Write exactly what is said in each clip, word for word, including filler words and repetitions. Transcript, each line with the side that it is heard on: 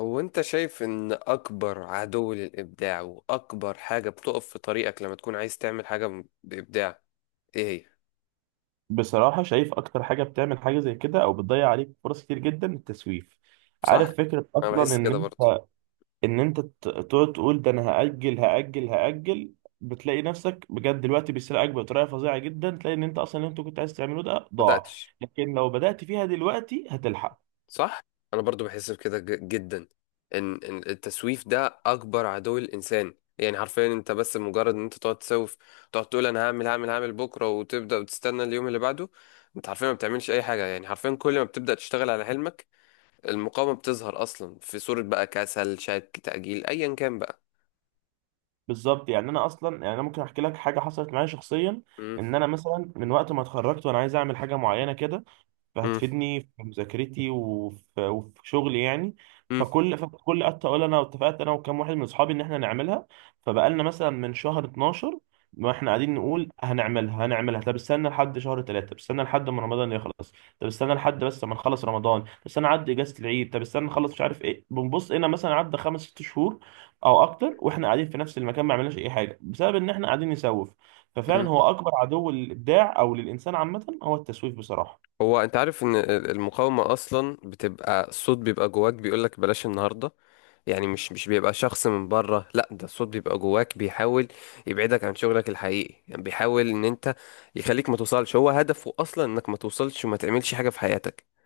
left: هو انت شايف ان اكبر عدو للابداع واكبر حاجة بتقف في طريقك لما تكون عايز تعمل حاجة م- بابداع؟ ايه هي؟
right: بصراحة شايف أكتر حاجة بتعمل حاجة زي كده أو بتضيع عليك فرص كتير جدا التسويف.
left: صح.
right: عارف فكرة
left: انا
right: أصلا
left: بحس
right: إن
left: كده برضو.
right: أنت، إن أنت ت- تقعد تقول ده أنا هأجل هأجل هأجل. بتلاقي نفسك بجد الوقت بيسرقك بطريقة فظيعة جدا، تلاقي إن أنت أصلا اللي أنت كنت عايز تعمله ده ضاع.
left: بدأتش؟
right: لكن لو بدأت فيها دلوقتي هتلحق.
left: صح. انا برضو بحس بكده ج- جدا. ان ان التسويف ده اكبر عدو الانسان، يعني حرفيا انت بس مجرد ان انت تقعد تسوف. تقعد تقول انا هعمل هعمل هعمل بكرة، وتبدأ وتستنى اليوم اللي بعده. انت حرفيا ما بتعملش اي حاجة، يعني حرفيا كل ما بتبدأ تشتغل على حلمك المقاومة بتظهر أصلا في صورة بقى كسل، شك، تأجيل، أيا كان بقى.
right: بالظبط، يعني أنا أصلا، يعني أنا ممكن أحكي لك حاجة حصلت معايا شخصيا.
left: مم.
right: إن أنا مثلا من وقت ما اتخرجت وأنا عايز أعمل حاجة معينة كده،
left: مم.
right: فهتفيدني في مذاكرتي وفي, وفي شغلي يعني.
left: مم.
right: فكل فكل قعدت اقول انا اتفقت انا وكام واحد من اصحابي ان احنا نعملها. فبقالنا مثلا من شهر اتناشر، ما احنا قاعدين نقول هنعملها هنعملها، طب استنى لحد شهر تلاتة، طب استنى لحد ما رمضان يخلص، طب استنى لحد بس ما نخلص رمضان، طب استنى عدى اجازة العيد، طب استنى نخلص مش عارف ايه. بنبص هنا مثلا عدى خمس ست شهور او اكتر، واحنا قاعدين في نفس المكان ما عملناش اي حاجه بسبب ان احنا قاعدين نسوف.
left: مم.
right: ففعلا هو اكبر عدو للابداع او للانسان عامه هو التسويف بصراحه.
left: هو أنت عارف إن ال- المقاومة أصلا بتبقى الصوت بيبقى جواك بيقولك بلاش النهاردة؟ يعني مش مش بيبقى شخص من بره، لا، ده الصوت بيبقى جواك بيحاول يبعدك عن شغلك الحقيقي. يعني بيحاول إن أنت يخليك ما توصلش، هو هدفه أصلا إنك ما توصلش وما تعملش حاجة في حياتك.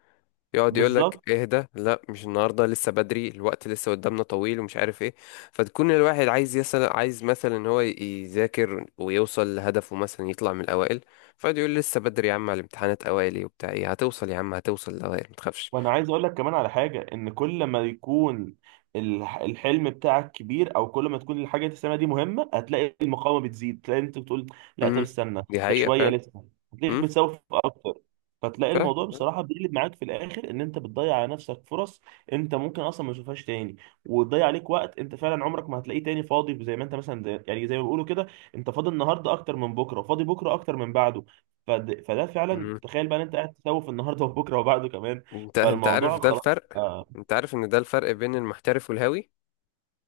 left: يقعد يقول
right: بالظبط.
left: لك اهدى، لا مش النهارده، لسه بدري، الوقت لسه قدامنا طويل، ومش عارف ايه. فتكون الواحد عايز يسأل، عايز مثلا ان هو يذاكر ويوصل لهدفه، مثلا يطلع من الاوائل، فيقعد يقول لسه بدري يا عم، على الامتحانات اوائل وبتاع ايه، هتوصل يا عم، هتوصل الاوائل، ما تخافش.
right: وانا عايز اقول لك كمان على حاجه، ان كل ما يكون الح- الحلم بتاعك كبير، او كل ما تكون الحاجه اللي تسميها دي مهمه، هتلاقي المقاومه بتزيد. تلاقي انت بتقول لا طب
left: امم
right: استنى،
left: دي
right: ده
left: حقيقة
right: شويه
left: فعلا.
right: لسه. هتلاقيك
left: امم
right: بتسوف اكتر. فتلاقي
left: فعلا.
right: الموضوع بصراحه بيقلب معاك في الاخر، ان انت بتضيع على نفسك فرص انت ممكن اصلا ما تشوفهاش تاني، وتضيع عليك وقت انت فعلا عمرك ما هتلاقيه تاني فاضي. زي ما انت مثلا زي- يعني زي ما بيقولوا كده، انت فاضي النهارده اكتر من بكره، وفاضي بكره اكتر من بعده. فد- فده فعلا،
left: امم.
right: تخيل بقى ان انت قاعد تسوف النهارده وبكره وبعده كمان.
left: انت انت عارف
right: فالموضوع
left: ده
right: خلاص.
left: الفرق؟
right: آه،
left: انت عارف ان ده الفرق بين المحترف والهاوي.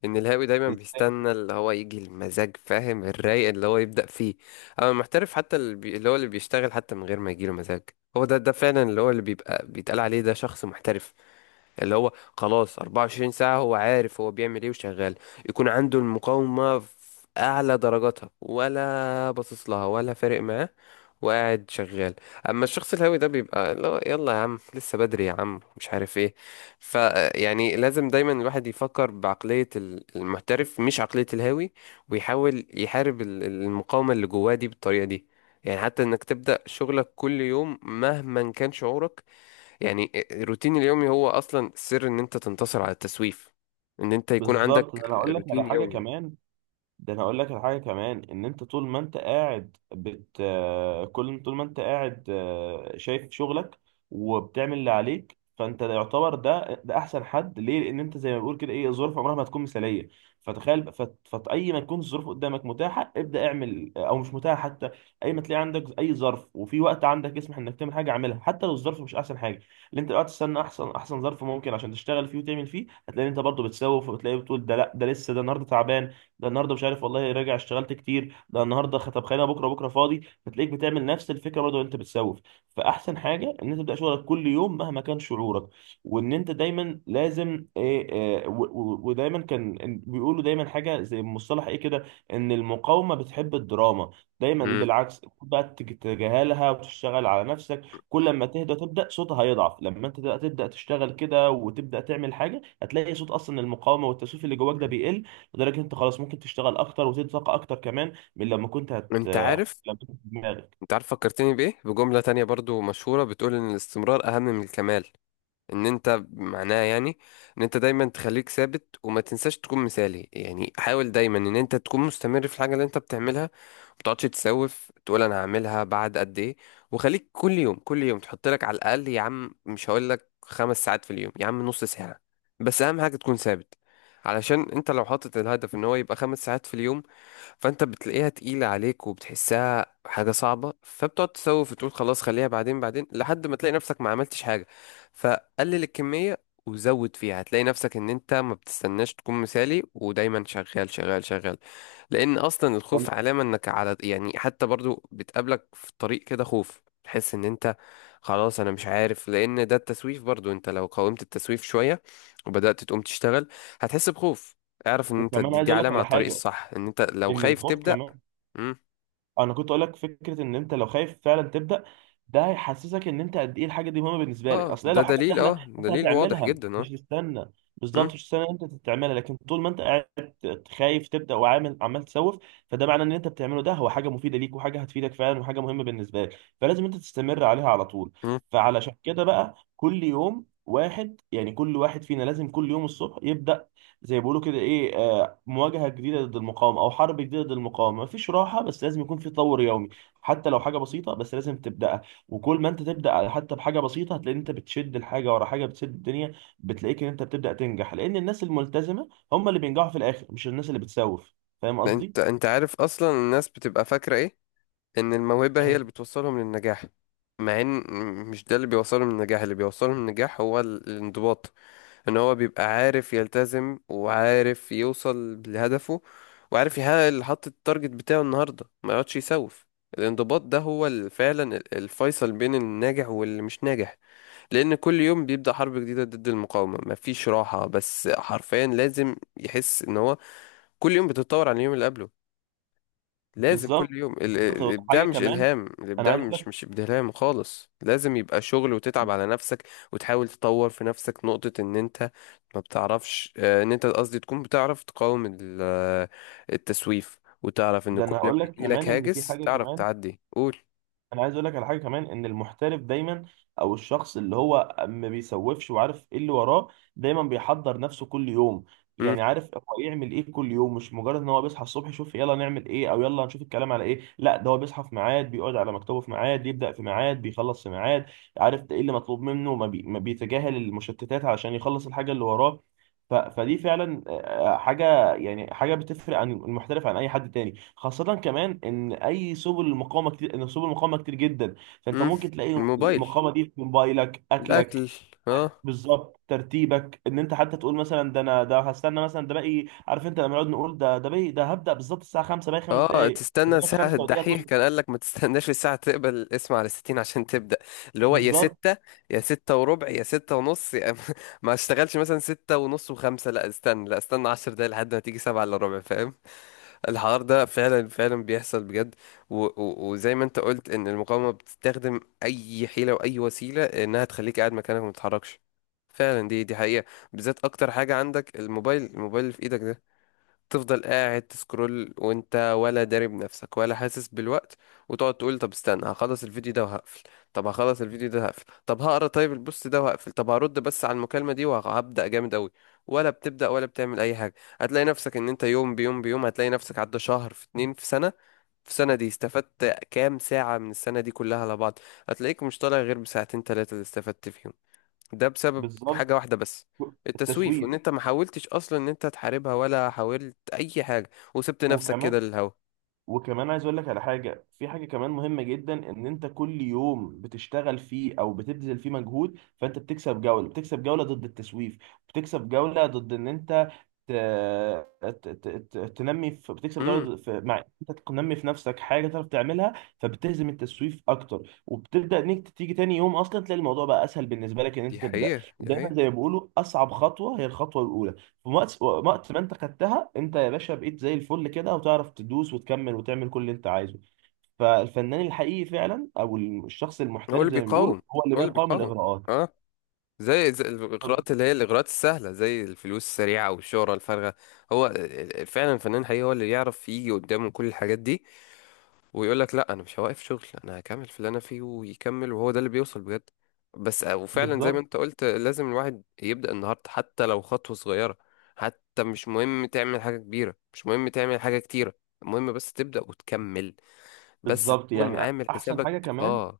left: ان الهاوي دايما
right: ازاي؟
left: بيستنى اللي هو يجي المزاج، فاهم، الرايق اللي هو يبدأ فيه. اما المحترف حتى اللي, بي... اللي هو اللي بيشتغل حتى من غير ما يجيله مزاج. هو ده ده فعلا اللي هو اللي بيبقى بيتقال عليه ده شخص محترف. اللي هو خلاص أربعة وعشرين ساعة هو عارف هو بيعمل ايه وشغال، يكون عنده المقاومة في أعلى درجاتها ولا باصص لها ولا فارق معاه، وقاعد شغال. اما الشخص الهاوي ده بيبقى اللي هو يلا يا عم لسه بدري يا عم مش عارف ايه. ف يعني لازم دايما الواحد يفكر بعقلية ال- المحترف مش عقلية الهاوي، ويحاول يحارب ال- المقاومة اللي جواه دي بالطريقة دي. يعني حتى انك تبدأ شغلك كل يوم مهما كان شعورك، يعني الروتين اليومي هو اصلا سر ان انت تنتصر على التسويف، ان انت يكون عندك
right: بالظبط. ده انا اقول لك على
left: روتين
right: حاجه
left: يومي.
right: كمان، ده انا اقول لك الحاجه كمان، ان انت طول ما انت قاعد بت آه، كل طول ما انت قاعد، آه، شايف شغلك وبتعمل اللي عليك، فانت ده يعتبر، ده ده احسن حد ليه، لان انت زي ما بيقول كده ايه، الظروف عمرها ما تكون مثاليه. فتخيل، فاي ما تكون الظروف قدامك متاحه ابدا اعمل، آه، او مش متاحه حتى، اي ما تلاقي عندك اي ظرف وفي وقت عندك يسمح انك تعمل حاجه، اعملها حتى لو الظرف مش احسن حاجه. اللي انت دلوقتي تستنى احسن احسن ظرف ممكن عشان تشتغل فيه وتعمل فيه، هتلاقي إن انت برضه بتسوف، وبتلاقي بتقول ده لا ده لسه، ده النهارده تعبان، ده النهارده مش عارف والله راجع اشتغلت كتير، ده النهارده خطب خانه، بكره بكره فاضي، فتلاقيك بتعمل نفس الفكره برضه وانت بتسوف. فاحسن حاجه ان انت تبدا شغلك كل يوم مهما كان شعورك. وان انت دايما لازم ايه، آه، و- و- ودايما كان إن- بيقولوا دايما حاجه زي مصطلح ايه كده، ان المقاومه بتحب الدراما. دايما
left: مم.
right: بالعكس خد بقى تج- تتجاهلها وتشتغل على نفسك. كل ما تهدى تبدا صوتها هيضعف. لما انت تبدا تبدأ تشتغل كده وتبدا تعمل حاجه، هتلاقي صوت اصلا المقاومه والتسويف اللي جواك ده بيقل، لدرجه إن انت خلاص ممكن تشتغل اكتر وتزيد طاقه اكتر كمان من لما كنت هت،
left: انت عارف
right: لما كنت في دماغك.
left: انت عارف فكرتني بايه؟ بجملة تانية برضو مشهورة بتقول ان الاستمرار اهم من الكمال. ان انت معناه يعني ان انت دايما تخليك ثابت وما تنساش تكون مثالي، يعني حاول دايما ان انت تكون مستمر في الحاجه اللي انت بتعملها. ما تقعدش تسوف تقول انا هعملها بعد قد ايه. وخليك كل يوم كل يوم تحط لك على الاقل، يا عم مش هقول لك خمس ساعات في اليوم، يا عم نص ساعه، بس اهم حاجه تكون ثابت. علشان انت لو حاطط الهدف ان هو يبقى خمس ساعات في اليوم، فانت بتلاقيها تقيلة عليك وبتحسها حاجة صعبة فبتقعد تسوف وتقول خلاص خليها بعدين بعدين، لحد ما تلاقي نفسك ما عملتش حاجة. فقلل الكمية وزود فيها، هتلاقي نفسك ان انت ما بتستناش تكون مثالي، ودايما شغال شغال شغال. لان اصلا الخوف علامه انك على، يعني حتى برضو بتقابلك في الطريق كده خوف، تحس ان انت خلاص انا مش عارف. لان ده التسويف برضو، انت لو قاومت التسويف شويه وبدات تقوم تشتغل هتحس بخوف. اعرف ان انت
right: وكمان
left: دي,
right: عايز
left: دي
right: اقول لك
left: علامه على
right: على
left: الطريق
right: حاجه،
left: الصح، ان انت لو
right: ان
left: خايف
right: الخوف
left: تبدا.
right: كمان،
left: مم.
right: انا كنت اقول لك فكره، ان انت لو خايف فعلا تبدا، ده هيحسسك ان انت قد ايه الحاجه دي مهمه بالنسبه
left: اه
right: لك. اصل هي
left: ده
right: لو حاجه
left: دليل،
right: سهله
left: اه،
right: انت
left: دليل واضح
right: هتعملها
left: جدا، اه.
right: مش تستنى.
left: مم.
right: بالظبط مش تستنى إن انت تعملها، لكن طول ما انت قاعد خايف تبدا وعامل عمال تسوف، فده معناه ان انت بتعمله ده هو حاجه مفيده ليك وحاجه هتفيدك فعلا وحاجه مهمه بالنسبه لك، فلازم انت تستمر عليها على طول.
left: مم.
right: فعلشان كده بقى كل يوم واحد، يعني كل واحد فينا لازم كل يوم الصبح يبدا زي ما بيقولوا كده ايه، آه، مواجهة جديدة ضد المقاومة أو حرب جديدة ضد المقاومة. مفيش راحة، بس لازم يكون في تطور يومي. حتى لو حاجة بسيطة بس لازم تبدأها. وكل ما أنت تبدأ حتى بحاجة بسيطة، هتلاقي إن أنت بتشد الحاجة ورا حاجة بتسد الدنيا. بتلاقيك إن أنت بتبدأ تنجح، لأن الناس الملتزمة هم اللي بينجحوا في الآخر، مش الناس اللي بتسوف. فاهم
left: انت
right: قصدي؟
left: انت عارف اصلا الناس بتبقى فاكره ايه؟ ان الموهبه هي
right: إيه.
left: اللي بتوصلهم للنجاح، مع ان مش ده اللي بيوصلهم للنجاح. اللي بيوصلهم للنجاح هو ال- الانضباط. ان هو بيبقى عارف يلتزم وعارف يوصل لهدفه وعارف يحقق اللي حط التارجت بتاعه النهارده، ما يقعدش يسوف. الانضباط ده هو ال- فعلا ال- الفيصل بين الناجح واللي مش ناجح. لان كل يوم بيبدأ حرب جديدة ضد المقاومة، مفيش راحة، بس حرفيا لازم يحس ان هو كل يوم بتتطور عن اليوم اللي قبله. لازم
right: بالظبط.
left: كل يوم ال- ال- الابداع
right: حاجة
left: مش
right: كمان
left: الهام،
right: أنا
left: الابداع
right: عايز أقول
left: مش
right: لك،
left: مش ابداع خالص، لازم يبقى شغل وتتعب على نفسك وتحاول تطور في نفسك نقطة ان انت ما بتعرفش آه، ان انت، قصدي تكون بتعرف تقاوم ال- آه، التسويف. وتعرف ان
right: ده
left: كل
right: أنا
left: ما
right: هقول لك
left: يجيلك
right: كمان إن في
left: هاجس
right: حاجة
left: تعرف
right: كمان.
left: تعدي قول
right: انا عايز اقول لك على حاجه كمان، ان المحترف دايما، او الشخص اللي هو ما بيسوفش وعارف ايه اللي وراه، دايما بيحضر نفسه كل يوم. يعني عارف هو يعمل ايه كل يوم، مش مجرد ان هو بيصحى الصبح يشوف يلا نعمل ايه او يلا نشوف الكلام على ايه، لا، ده هو بيصحى في ميعاد، بيقعد على مكتبه في ميعاد، يبدا في ميعاد، بيخلص في ميعاد. عارف ده ايه اللي مطلوب منه. ما, بي... ما بيتجاهل المشتتات علشان يخلص الحاجه اللي وراه. ف... فدي فعلا، آه، حاجه يعني، حاجه بتفرق عن المحترف عن اي حد تاني، خاصه كمان ان اي سبل المقاومه كتير، ان سبل المقاومه كتير جدا. فانت
left: امم
right: ممكن تلاقي
left: الموبايل،
right: المقاومه دي في موبايلك، اكلك،
left: الاكل. اه.
right: بالظبط، ترتيبك، ان انت حتى تقول مثلا ده انا ده هستنى مثلا ده باقي، عارف انت لما نقعد نقول ده ده باقي ده هبدا بالظبط الساعه خمسة، باقي خمس
left: اه،
right: دقائق
left: تستنى
right: لغايه
left: ساعة
right: خمسة ودقيقه
left: الدحيح
right: تقول.
left: كان قال لك ما تستناش الساعة تقبل الاسم على ستين عشان تبدأ. اللي هو يا
right: بالظبط.
left: ستة، يا ستة وربع، يا ستة ونص، يا ما اشتغلش مثلا ستة ونص وخمسة، لا استنى، لا استنى عشر دقايق لحد ما تيجي سبعة الا ربع، فاهم؟ الحوار ده فعلا فعلا بيحصل بجد. و... و... وزي ما انت قلت ان المقاومة بتستخدم اي حيلة واي وسيلة انها تخليك قاعد مكانك وما تتحركش. فعلا دي دي حقيقة. بالذات اكتر حاجة عندك الموبايل، الموبايل اللي في ايدك ده، تفضل قاعد تسكرول وانت ولا داري بنفسك ولا حاسس بالوقت. وتقعد تقول طب استنى هخلص الفيديو ده وهقفل، طب هخلص الفيديو ده هقفل، طب هقرا طيب البوست ده وهقفل، طب هرد بس على المكالمة دي وهبدأ جامد قوي، ولا بتبدأ ولا بتعمل اي حاجة. هتلاقي نفسك ان انت يوم بيوم بيوم هتلاقي نفسك عدى شهر في اتنين في سنة. في سنة دي استفدت كام ساعة من السنة دي كلها على بعض؟ هتلاقيك مش طالع غير بساعتين تلاتة اللي استفدت فيهم. ده بسبب
right: بالظبط.
left: حاجة واحدة بس، التسويف، وان
right: التسويف.
left: انت ما حاولتش اصلا ان انت تحاربها ولا حاولت اي حاجة وسبت نفسك
right: وكمان
left: كده للهوا.
right: وكمان عايز اقول لك على حاجه، في حاجه كمان مهمه جدا، ان انت كل يوم بتشتغل فيه او بتبذل فيه مجهود، فانت بتكسب جوله، بتكسب جوله ضد التسويف، بتكسب جوله ضد ان انت ت... ت... ت... ت... تنمي في... بتكسب
left: امم
right: جوله في، مع انت تنمي في نفسك حاجه تعرف تعملها. فبتهزم التسويف اكتر، وبتبدا انك تيجي تاني يوم اصلا تلاقي الموضوع بقى اسهل بالنسبه لك ان انت
left: دي
right: تبدا.
left: حقيقة، دي
right: دايما
left: حقيقة.
right: زي ما بيقولوا اصعب خطوه هي الخطوه الاولى. في وقت وقت ما انت خدتها انت يا باشا، بقيت زي الفل كده، وتعرف تدوس وتكمل وتعمل كل اللي انت عايزه. فالفنان الحقيقي فعلا، او الشخص
left: هو
right: المحترف
left: اللي
right: زي ما بيقولوا،
left: بيقاوم،
right: هو اللي
left: هو
right: ما
left: اللي
right: يقاوم
left: بيقاوم،
right: الاغراءات.
left: اه، زي, زي
right: طب.
left: الاغراءات اللي هي الاغراءات السهلة زي الفلوس السريعة والشهرة الفارغة. هو فعلا الفنان الحقيقي هو اللي يعرف يجي قدامه كل الحاجات دي، ويقول لك لا انا مش هوقف شغل انا هكمل في اللي انا فيه، ويكمل، وهو ده اللي بيوصل بجد. بس آه، وفعلا زي ما
right: بالظبط.
left: انت قلت لازم الواحد يبدأ النهارده حتى لو خطوة صغيرة. حتى مش مهم تعمل حاجة كبيرة، مش مهم تعمل حاجة كتيرة، المهم بس تبدأ وتكمل، بس
right: بالظبط
left: تكون
right: يعني
left: عامل
right: احسن
left: حسابك.
right: حاجه كمان،
left: اه.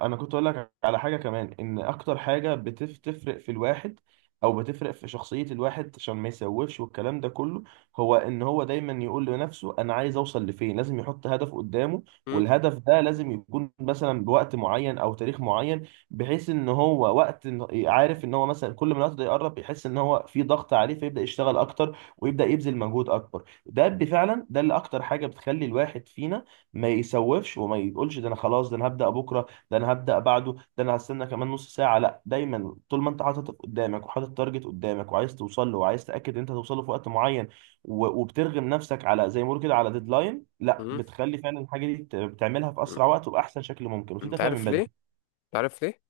right: انا كنت اقول لك على حاجه كمان، ان اكتر حاجه بتفرق في الواحد او بتفرق في شخصيه الواحد عشان ما يسوفش والكلام ده كله، هو ان هو دايما يقول لنفسه انا عايز اوصل لفين، لازم يحط هدف قدامه.
left: م-
right: والهدف ده لازم يكون مثلا بوقت معين او تاريخ معين، بحيث ان هو وقت إن- عارف ان هو مثلا كل ما الوقت ده يقرب يحس ان هو في ضغط عليه فيبدا يشتغل اكتر ويبدا يبذل مجهود اكبر. ده بفعلا ده اللي اكتر حاجه بتخلي الواحد فينا ما يسوفش وما يقولش ده انا خلاص ده انا هبدا بكره، ده انا هبدا بعده، ده انا هستنى كمان نص ساعه. لا، دايما طول ما انت حاطط قدامك وحاطط تارجت قدامك وعايز توصل له وعايز تاكد ان انت توصل له في وقت معين، و- وبترغم نفسك على زي ما بيقولوا كده على ديدلاين، لا،
left: م-
right: بتخلي فعلا الحاجه دي بت- بتعملها في
left: م-
right: اسرع وقت وباحسن شكل ممكن وفي
left: انت
right: تفاهم من
left: عارف ليه؟
right: بدري.
left: انت عارف ليه؟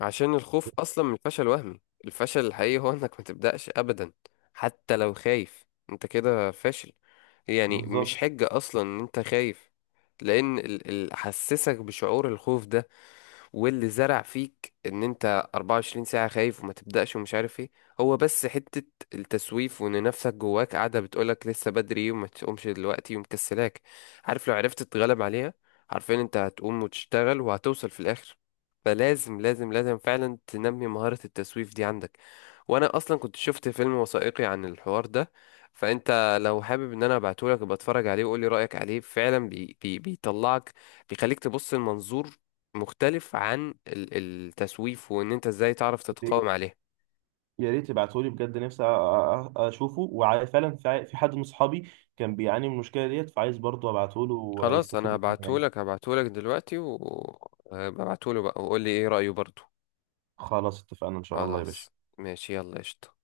left: عشان الخوف اصلا من الفشل وهمي. الفشل الحقيقي هو انك ما تبدأش ابدا، حتى لو خايف انت كده فاشل، يعني مش
right: بالظبط.
left: حجة أصلا إن أنت خايف. لأن ال- اللي حسسك بشعور الخوف ده واللي زرع فيك إن أنت أربعة وعشرين ساعة خايف وما تبدأش ومش عارف إيه هو بس حتة التسويف، وإن نفسك جواك قاعدة بتقولك لسه بدري وما تقومش دلوقتي ومكسلاك. عارف لو عرفت تتغلب عليها، عارفين أنت هتقوم وتشتغل وهتوصل في الآخر. فلازم لازم لازم فعلا تنمي مهارة التسويف دي عندك. وانا اصلا كنت شفت فيلم وثائقي عن الحوار ده، فانت لو حابب ان انا ابعتهولك ابقى اتفرج عليه وقولي رايك عليه، فعلا بي بي بيطلعك، بيخليك تبص لمنظور مختلف عن ال- التسويف، وان انت ازاي تعرف تتقاوم عليه.
right: يا ريت تبعتهولي بجد، نفسي أ- أ- أ- اشوفه، وفعلا في في حد من اصحابي كان بيعاني من المشكله ديت، فعايز برضه ابعتهوله
left: خلاص
right: ويستفيد
left: انا
right: منه يعني.
left: هبعتهولك هبعتهولك دلوقتي وابعتهوله بقى، وقولي ايه رايه برضو.
right: خلاص اتفقنا ان شاء الله يا
left: خلاص،
right: باشا.
left: ماشي، يلا قشطة.